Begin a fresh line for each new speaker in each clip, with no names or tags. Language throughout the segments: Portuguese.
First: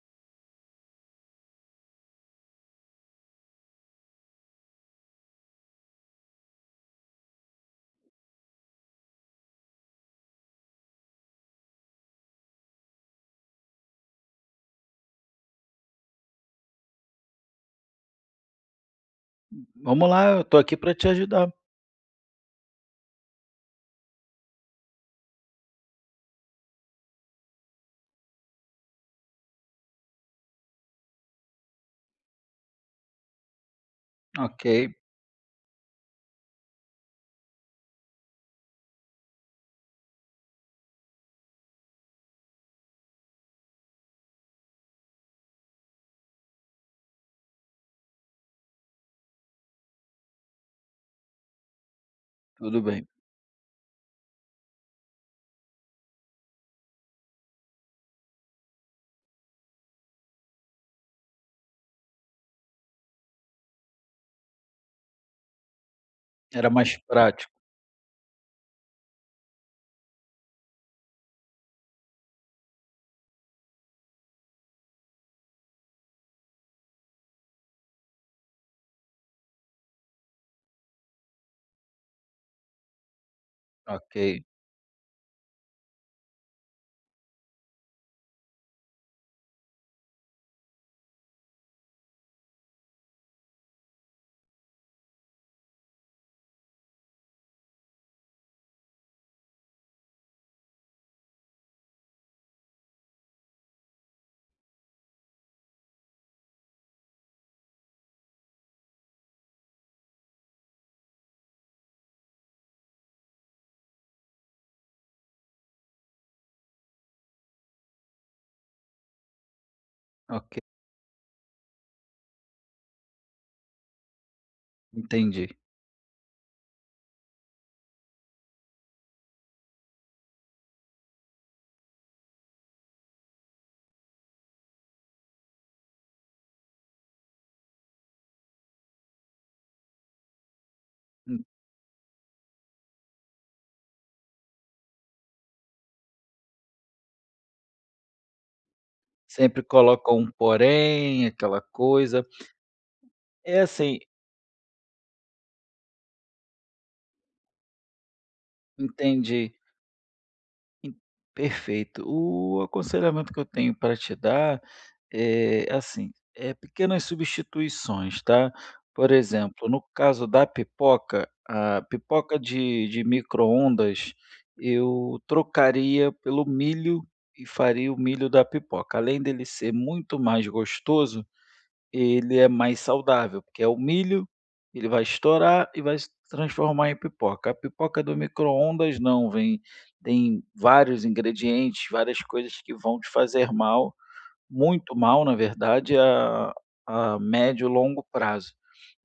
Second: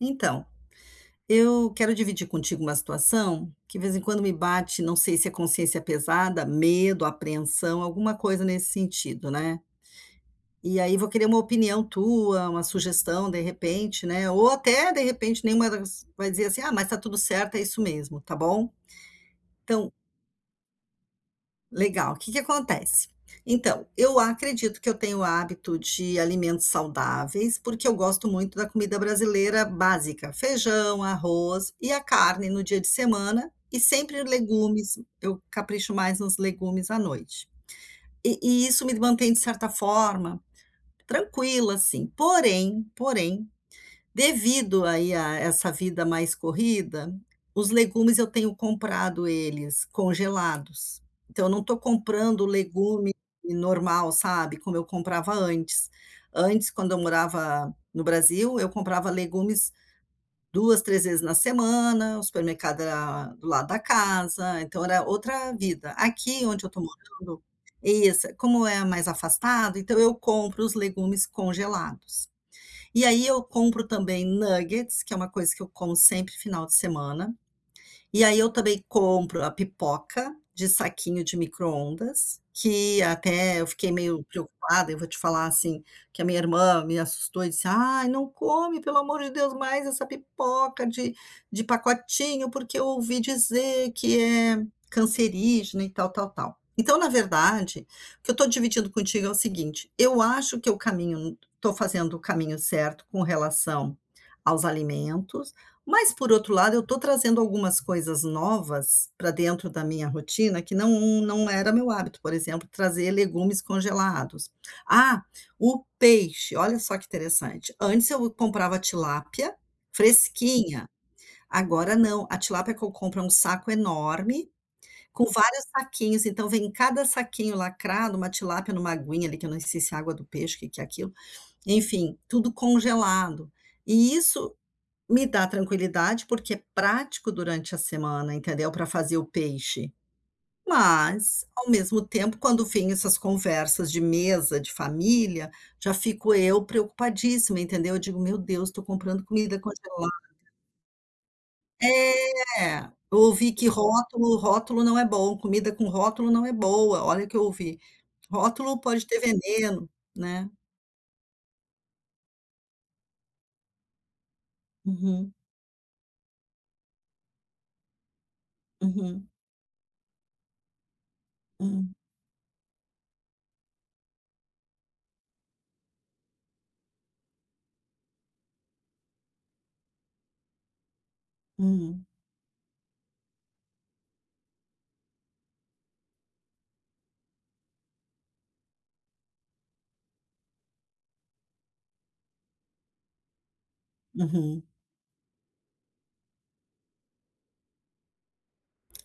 Então, eu quero dividir contigo uma situação que de vez em quando me bate, não sei se é consciência pesada, medo, apreensão, alguma coisa nesse sentido, né. E aí vou querer uma opinião tua, uma sugestão de repente, né, ou até de repente nenhuma das vai dizer assim: "Ah, mas está tudo certo, é isso mesmo", tá bom? Então.
"Vamos lá, eu tô aqui para te ajudar."
Legal. O que que acontece? Então, eu acredito que eu tenho o hábito de alimentos saudáveis, porque eu gosto muito da comida brasileira básica, feijão, arroz e a carne no dia de semana, e sempre
"Ok,
legumes, eu capricho mais nos legumes à noite. E isso me mantém, de certa forma, tranquila, assim. Porém, devido aí a essa vida mais corrida, os legumes eu tenho comprado eles congelados. Então eu não estou comprando
tudo bem."
legume normal, sabe, como eu comprava antes. Antes, quando eu morava no Brasil, eu comprava legumes 2, 3 vezes na semana, o supermercado era do lado da casa, então era outra vida. Aqui onde eu
Era
estou
mais
morando
prático.
isso, como é mais afastado, então eu compro os legumes congelados. E aí eu compro também nuggets, que é uma coisa que eu como sempre final de semana. E aí eu também compro a pipoca de saquinho de micro-ondas, que até eu fiquei
"Ok,
meio preocupada, eu vou te falar, assim, que a minha irmã me assustou e disse: "Ai, não come, pelo amor de Deus, mais essa pipoca de pacotinho, porque eu ouvi dizer que é cancerígena e tal, tal, tal". Então, na verdade, o que eu estou dividindo contigo é o seguinte, eu acho que o caminho estou fazendo o caminho certo com relação aos alimentos, mas, por outro lado, eu estou trazendo algumas coisas novas para dentro da minha rotina que não era meu hábito, por exemplo, trazer legumes congelados. Ah, o peixe, olha só que interessante. Antes eu comprava tilápia
ok,
fresquinha, agora não. A tilápia que eu compro é um saco enorme, com
entendi."
vários saquinhos, então vem em cada saquinho lacrado uma tilápia numa aguinha ali, que eu não sei se é água do peixe, o que que é aquilo. Enfim, tudo congelado. E isso me dá tranquilidade, porque é prático durante a semana, entendeu, para fazer o peixe.
Hum,
Mas, ao mesmo tempo, quando vem essas conversas de mesa, de família, já fico eu preocupadíssima, entendeu. Eu digo: "Meu Deus, estou comprando comida
sempre
congelada".
colocam um porém, aquela coisa.
É, eu ouvi
É
que
assim,
rótulo não é bom, comida com rótulo não é boa, olha o que eu ouvi. Rótulo pode ter
entendi.
veneno, né.
Perfeito. O aconselhamento que eu tenho para te dar
Uhum,
é assim, é pequenas substituições, tá? Por
uhum,
exemplo, no caso da pipoca, a
hum,
pipoca de micro-ondas eu trocaria pelo milho e faria o milho da pipoca. Além dele ser muito mais gostoso,
hum,
ele é mais saudável, porque é o milho, ele vai estourar e vai se transformar em pipoca. A pipoca do micro-ondas não, vem tem vários ingredientes, várias coisas que vão te fazer mal,
uhum.
muito mal, na verdade, a médio e longo prazo.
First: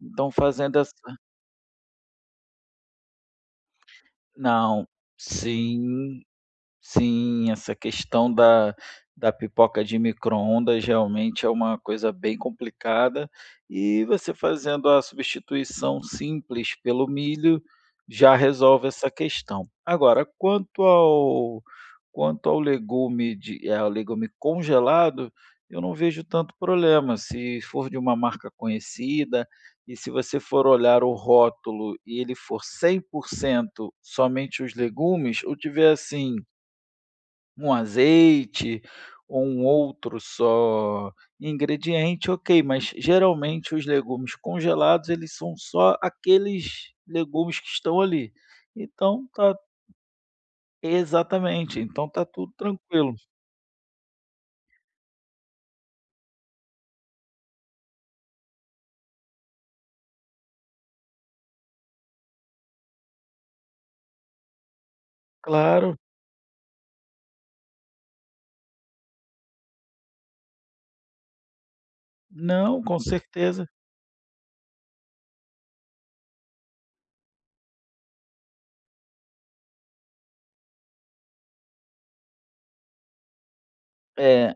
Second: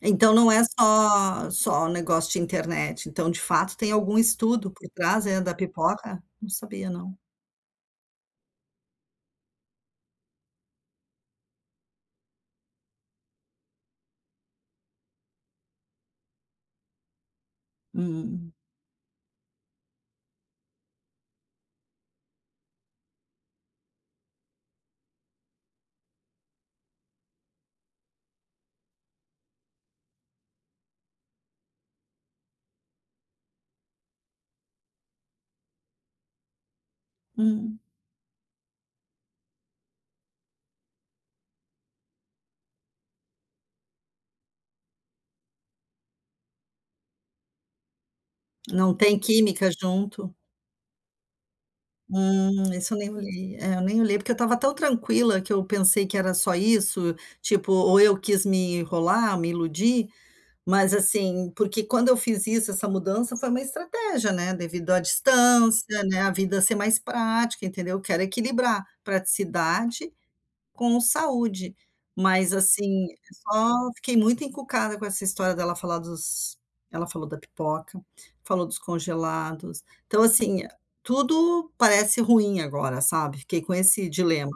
Então
Então não é
fazendo essa
só negócio de internet, então de fato tem algum estudo
não.
por trás, é, da pipoca?
Sim.
Não sabia não.
Sim, essa questão da pipoca de micro-ondas realmente é uma coisa bem complicada, e você fazendo a substituição simples pelo milho, já
Hum,
resolve essa questão. Agora, quanto ao legume de ao legume congelado, eu não vejo tanto problema, se for de uma marca conhecida, e se você for olhar o rótulo e ele for 100% somente os legumes, ou tiver assim um
hum.
azeite ou um outro só ingrediente, ok, mas geralmente os legumes congelados, eles são só aqueles legumes que estão ali.
Não tem
Então tá
química junto?
exatamente, então tá tudo
Isso eu nem
tranquilo.
olhei. É, eu nem olhei, porque eu estava tão tranquila que eu pensei que era só isso, tipo, ou eu quis me enrolar, me iludir, mas assim, porque quando eu fiz isso, essa mudança foi uma estratégia, né, devido à
Claro,
distância, né, a vida ser mais prática, entendeu? Eu quero equilibrar praticidade com saúde, mas
não, com
assim,
certeza.
só fiquei muito encucada com essa história dela falar dos ela falou da pipoca, falou dos congelados, então assim, tudo parece ruim agora, sabe, fiquei com esse dilema.
É,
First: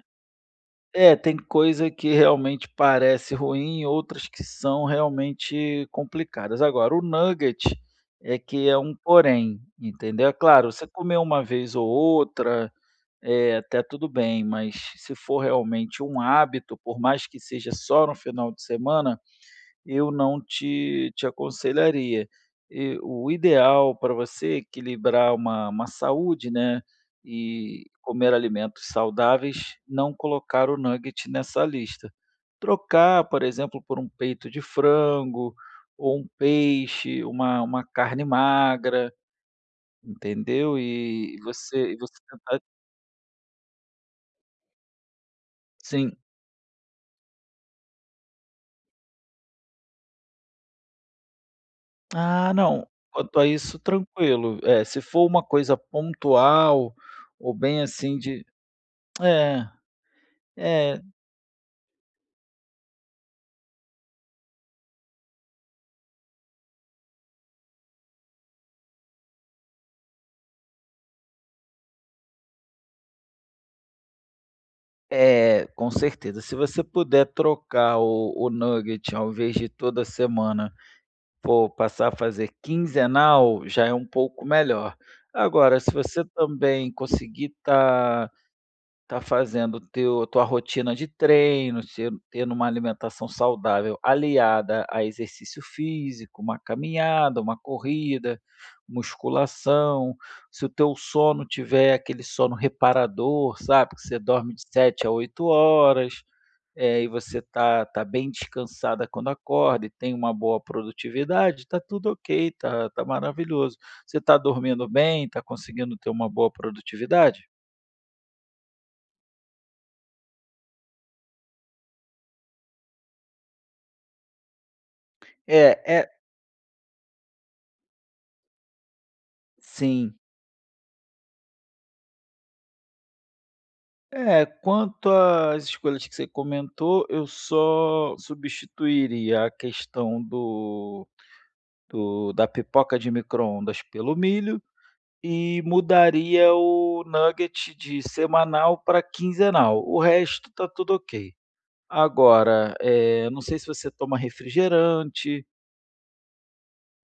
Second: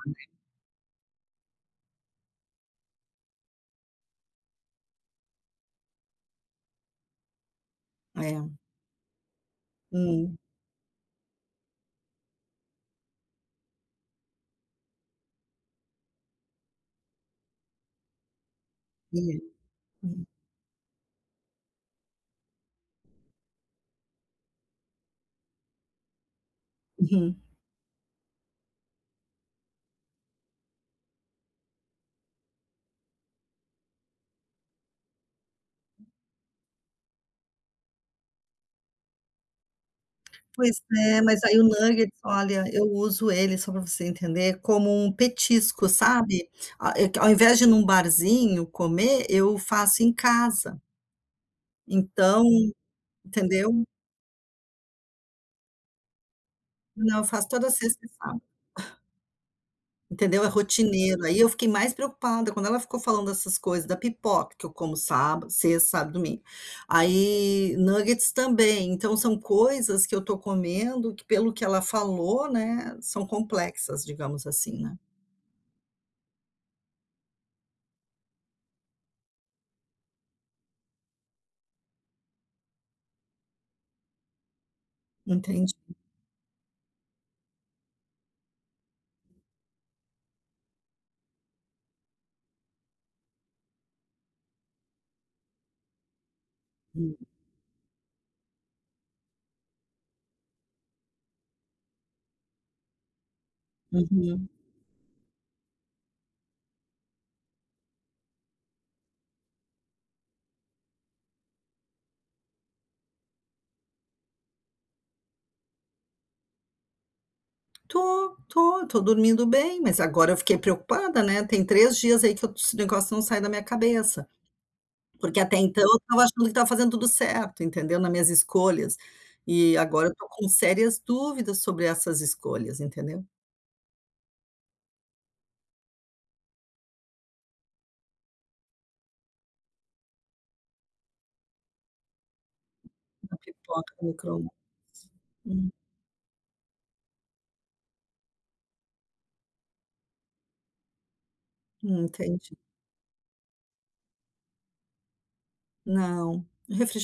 é, tem coisa que realmente parece ruim, outras que são realmente complicadas. Agora, o nugget é
É,
que é um porém, entendeu? É
hum,
claro, você comeu uma vez ou outra, é, até tudo bem, mas se for realmente um hábito, por mais que seja só no final de semana,
e
eu
hum,
não te aconselharia. E o ideal para você é equilibrar uma saúde, né,
uhum.
e comer alimentos saudáveis, não colocar o nugget nessa lista. Trocar, por exemplo, por um peito de frango ou um peixe, uma carne magra, entendeu?
Pois é,
E
mas aí o
você
nuggets,
tentar
olha, eu uso ele, só para você entender, como um petisco,
sim.
sabe, a é que ao invés de ir num barzinho comer, eu faço em casa, então,
Ah, não. Quanto a isso,
entendeu?
tranquilo. É, se for uma coisa pontual
Não, eu faço
ou
toda
bem
sexta e
assim
sábado,
de é,
entendeu, é
é,
rotineiro. Aí eu fiquei mais preocupada quando ela ficou falando dessas coisas, da pipoca, que eu como sábado sexta, sábado, domingo. Aí nuggets também, então são coisas que eu tô comendo que pelo que ela falou, né, são complexas, digamos assim, né.
é, com certeza. Se você puder trocar o nugget, ao invés de toda semana, for passar a fazer quinzenal, já é um pouco melhor.
Entendi.
Agora, se você também conseguir estar tá fazendo teu tua rotina de treino, se tendo uma alimentação saudável aliada a exercício físico, uma caminhada, uma corrida, musculação, se o teu sono tiver aquele sono reparador, sabe, que você
Uhum.
dorme de 7 a 8 horas, e você tá tá bem descansada quando acorda e tem uma boa produtividade, tá tudo ok, tá tá maravilhoso. Você tá dormindo bem, tá conseguindo ter uma boa produtividade?
Tô, dormindo bem, mas agora eu fiquei preocupada, né, tem 3 dias aí que eu esse negócio não sai da minha cabeça. Porque até
É,
então eu
é
estava achando que estava fazendo tudo certo, entendeu, nas minhas escolhas. E agora eu
sim.
estou com sérias dúvidas sobre essas escolhas, entendeu.
É, quanto às escolhas que você comentou, eu só substituiria a questão do da pipoca de
A
micro-ondas
pipoca no
pelo
micro-ondas.
milho e
Hum,
mudaria o nugget de semanal para quinzenal. O resto tá tudo ok.
entendi.
Agora, não sei se você toma refrigerante.
Não,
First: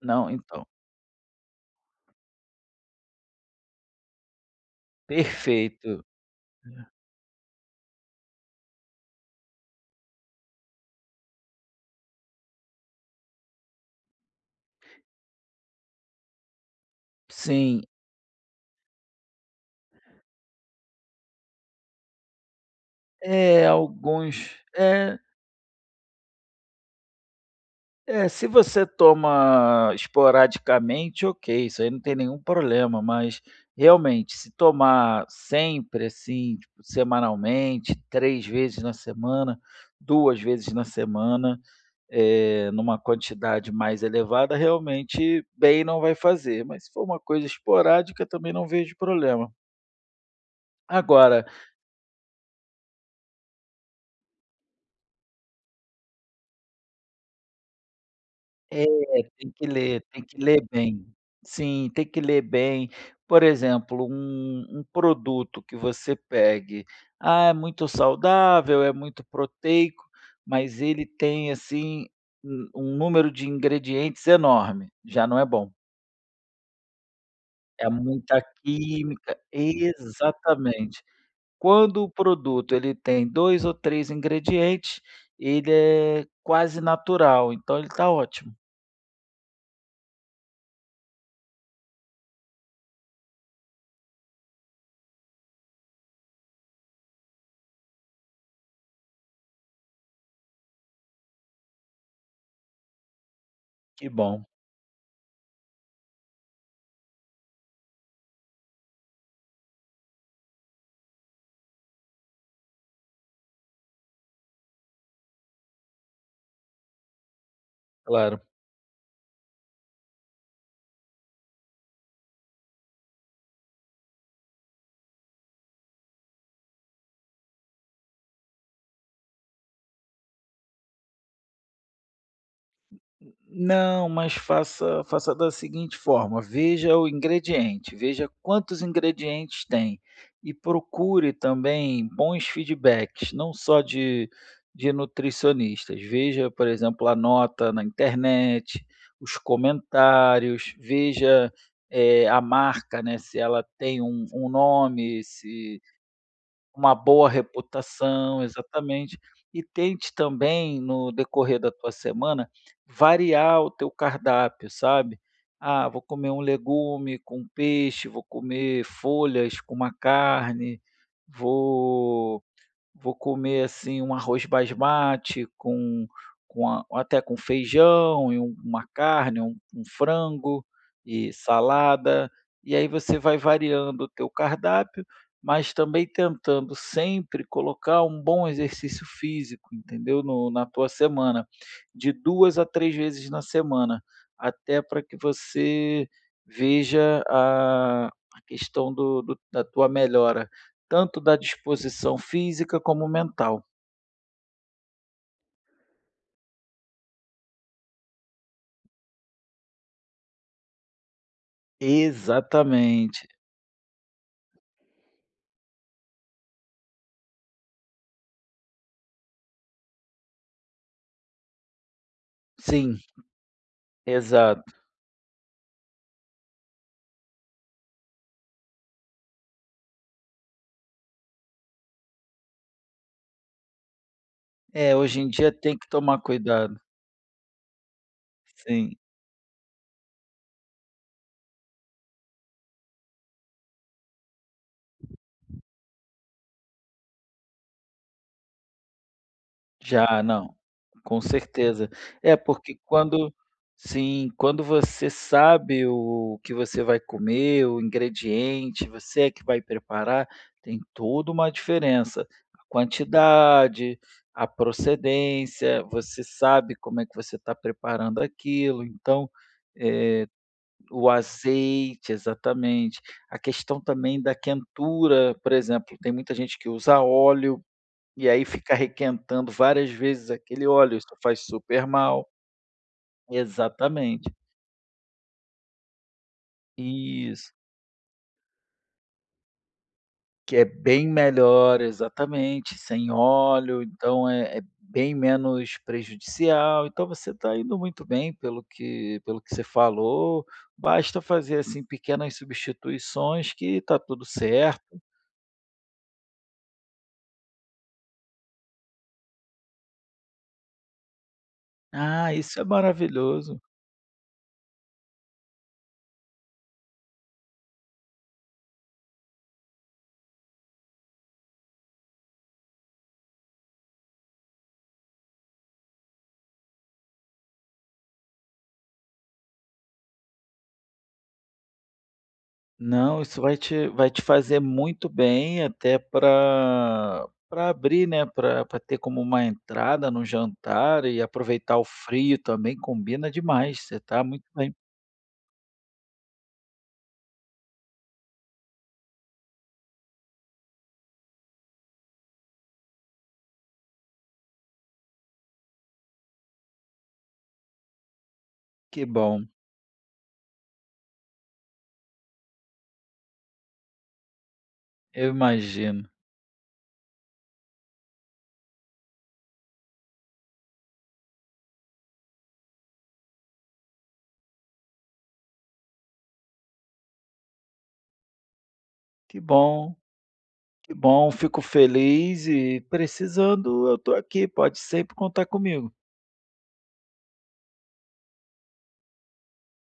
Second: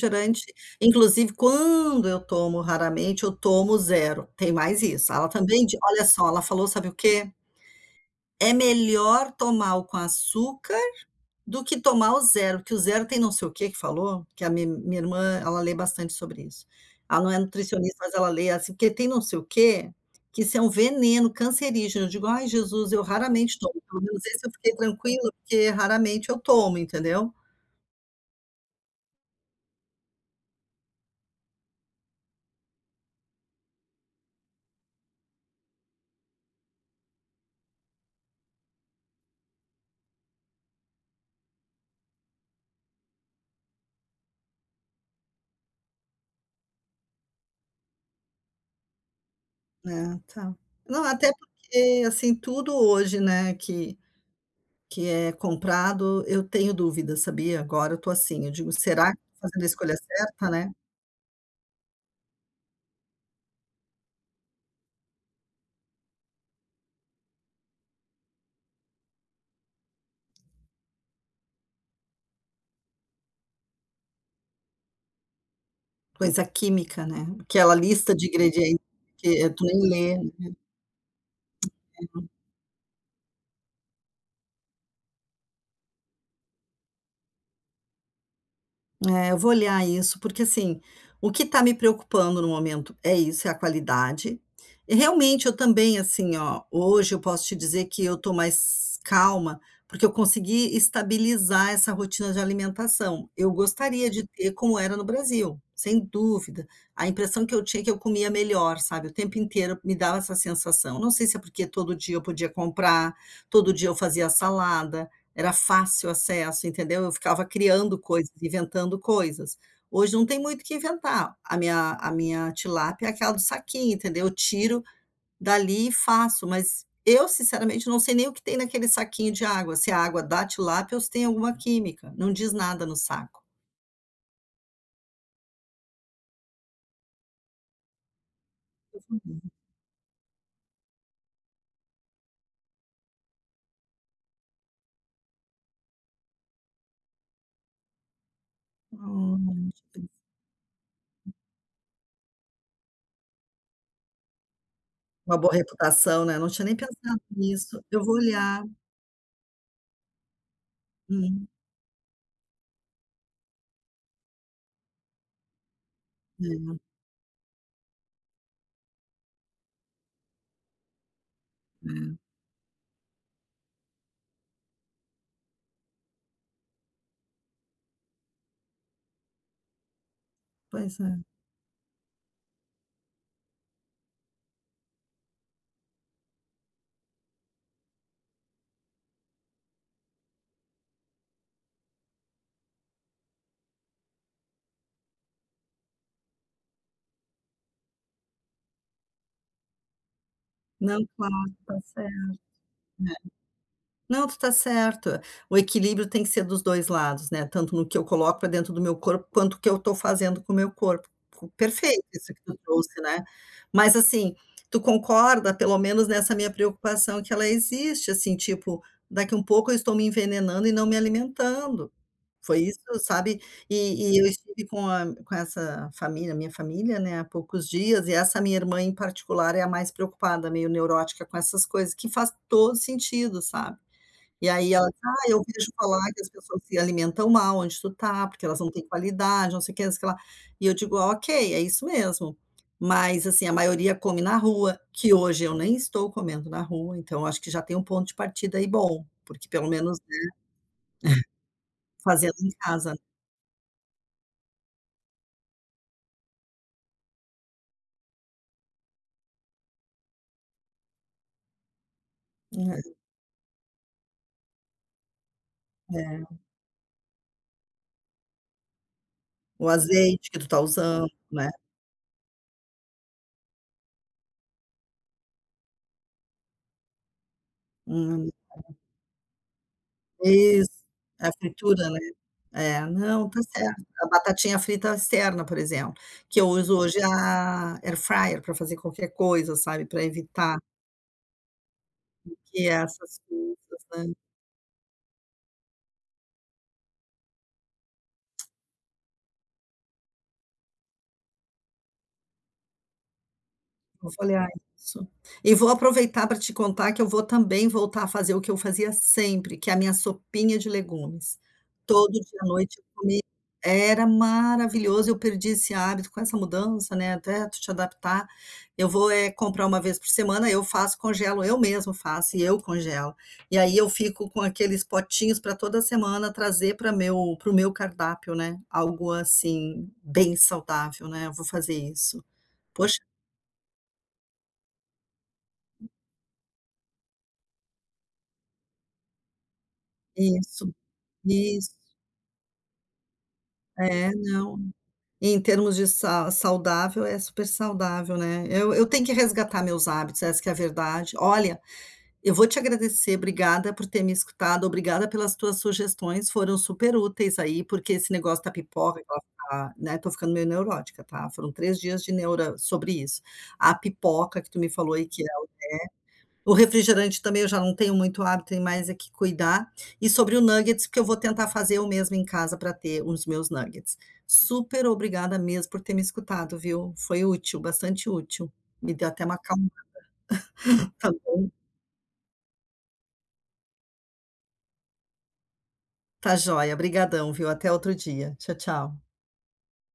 Não, então,
inclusive quando eu tomo raramente, eu tomo zero. Tem mais isso. Ela também di olha
perfeito.
só, ela falou sabe o quê? "É melhor tomar o com açúcar do que tomar o zero, que o zero tem não sei o que que falou, que a mi minha irmã, ela lê bastante sobre isso. Ela não é
Sim,
nutricionista, mas ela lê, assim, porque tem não sei o que que isso é um veneno cancerígeno. Eu digo: "Ai, Jesus, eu raramente
é,
tomo", pelo menos esse eu
alguns
fiquei
é
tranquila, porque raramente eu tomo, entendeu.
é, se você toma esporadicamente, ok, isso aí não tem nenhum problema, mas realmente, se tomar sempre, assim, tipo, semanalmente, 3 vezes na semana, 2 vezes na semana, numa quantidade mais elevada, realmente bem não vai fazer, mas se for uma coisa esporádica, também não vejo problema.
É, tá. Não, até
Agora,
porque, assim, tudo hoje, né, que é comprado, eu tenho dúvida, sabia? Agora eu tô assim, eu digo:
é,
"Será que eu tô fazendo a escolha
tem que
certa,
ler
né?"
bem. Sim, tem que ler bem. Por exemplo, um produto que você pegue, ah, é muito saudável, é muito proteico, mas ele tem, assim, um número de ingredientes enorme, já não é bom.
Coisa química, né, aquela
É
lista de
muita
ingredientes que
química
eh, tu nem lê.
exatamente. Quando o produto ele tem 2 ou 3 ingredientes, ele é quase natural, então ele está ótimo.
É, eu vou olhar isso, porque assim, o que está me preocupando no momento é isso, é a qualidade. E realmente eu também, assim, ó, hoje eu posso te dizer que eu estou mais calma, porque eu consegui estabilizar essa rotina de alimentação. Eu
Que
gostaria de
bom,
ter como era no Brasil, sem dúvida. A impressão que eu tinha é que eu comia melhor, sabe? O tempo inteiro me dava essa sensação. Não sei se é porque todo dia eu podia comprar, todo dia eu fazia salada. Era fácil acesso, entendeu? Eu ficava criando coisas,
claro.
inventando coisas. Hoje não tem muito o que inventar. A minha tilápia é aquela do saquinho, entendeu? Eu tiro dali e faço, mas eu sinceramente não sei nem o que tem naquele saquinho de água, se é a água da tilápia ou se tem alguma química, não diz nada no saco.
Não, mas faça da seguinte forma: veja o ingrediente, veja quantos ingredientes tem e procure também bons feedbacks, não só de nutricionistas. Veja, por exemplo, a nota na internet, os
Hum,
comentários, veja, a marca, né, se ela tem um nome,
uma boa
se
reputação, né, não tinha nem
uma
pensado
boa
nisso. Eu vou
reputação,
olhar.
exatamente. E tente também, no
Hum,
decorrer da tua semana, variar o teu cardápio, sabe. Ah, vou comer um
é,
legume com peixe, vou comer folhas com uma carne,
é,
vou vou comer, assim, um arroz basmati com a até com feijão e uma carne, um frango
pois é.
e salada. E aí você vai variando o teu cardápio, mas também tentando sempre colocar um bom exercício físico, entendeu, no na tua semana, de 2 a 3 vezes na semana, até para que você veja a questão do do da tua melhora
Não,
tanto
claro,
da
tá cer
disposição física como mental.
não, tu está certo. O equilíbrio tem que ser dos 2 lados, né, tanto no que eu coloco para dentro do meu corpo, quanto o que eu estou fazendo com o meu corpo. Co Perfeito isso que tu trouxe, né.
Exatamente.
Mas, assim, tu concorda, pelo menos nessa minha preocupação, que ela existe, assim, tipo, daqui um pouco eu estou me envenenando e não me alimentando. Foi isso,
Sim,
sabe. E eu
exato.
estive com essa família, minha família, né, há poucos dias, e essa minha irmã em particular é a mais preocupada, meio neurótica com essas coisas, que faz todo sentido, sabe. E aí ela
É,
disse:
hoje em
"Ah, eu
dia
vejo
tem que
falar que
tomar
as pessoas se
cuidado.
alimentam mal onde tu tá, porque elas não têm
Sim,
qualidade, não sei o que, não sei o que lá". E eu digo: "Ok, é isso mesmo". Mas, assim, a maioria come na rua, que hoje eu nem estou comendo na rua, então acho que já tem um ponto de partida aí bom, porque pelo menos, né,
já não, com certeza.
fazendo
É
em
porque
casa,
quando sim, quando você sabe o que você vai comer, o ingrediente, você é que vai preparar, tem toda uma diferença. A
né.
quantidade, a procedência,
É,
você sabe como é que você está preparando aquilo, então,
o
eh,
azeite que tu tá usando,
o
né.
azeite, exatamente. A questão também da quentura, por exemplo, tem muita gente que usa óleo, e
Hum,
aí fica requentando várias vezes aquele
isso,
óleo, isso
a
faz super
fritura, né.
mal.
É, não, tá certo. A
Exatamente.
batatinha frita externa, por exemplo, que eu uso hoje é
Isso.
a air fryer para fazer qualquer coisa, sabe, para
Que
evitar
é bem melhor,
que
exatamente, sem
essas
óleo,
coisas, né.
então é bem menos prejudicial. Então você está indo muito bem pelo que você falou, basta fazer, assim, pequenas substituições que está
Eu vou
tudo
olhar
certo.
isso. E vou aproveitar para te contar que eu vou também voltar a fazer o que eu fazia sempre, que é a minha sopinha de legumes. Todo
Ah,
dia à
isso é
noite
maravilhoso.
era maravilhoso, eu perdi esse hábito com essa mudança, né, até tu te adaptar. Eu vou, comprar uma vez por semana, eu faço, congelo, eu mesmo faço e eu congelo. E aí eu fico com aqueles potinhos para toda semana trazer para meu para o meu cardápio, né, algo assim, bem saudável, né, eu vou fazer isso. Poxa
Não, isso vai te fazer muito bem até para abrir, né. Para ter como uma entrada no
isso,
jantar e
isso.
aproveitar o frio também combina demais, você
É,
tá muito
não.
bem.
Em termos de sa saudável, é super saudável, né. Eu tenho que resgatar meus hábitos, essa que é a verdade. Olha eu vou te agradecer, obrigada por ter me escutado, obrigada pelas tuas sugestões, foram super úteis aí, porque esse negócio da pipoca, que
Que
ela
bom,
tá, né, tô ficando meio neurótica, tá, foram 3 dias de neura sobre isso. A pipoca que tu me falou aí que é
eu imagino.
o refrigerante também eu já não tenho muito hábito, tem mais é que cuidar. E sobre o nuggets, porque eu vou tentar fazer eu mesma em casa para ter os meus nuggets. Super obrigada mesmo por ter me escutado, viu, foi útil, bastante útil. Me deu até uma
Que
calma
bom, que bom,
também.
fico feliz e precisando eu tô aqui, pode sempre contar comigo.
Tá joia, brigadão, viu? Até outro dia. Tchau, tchau.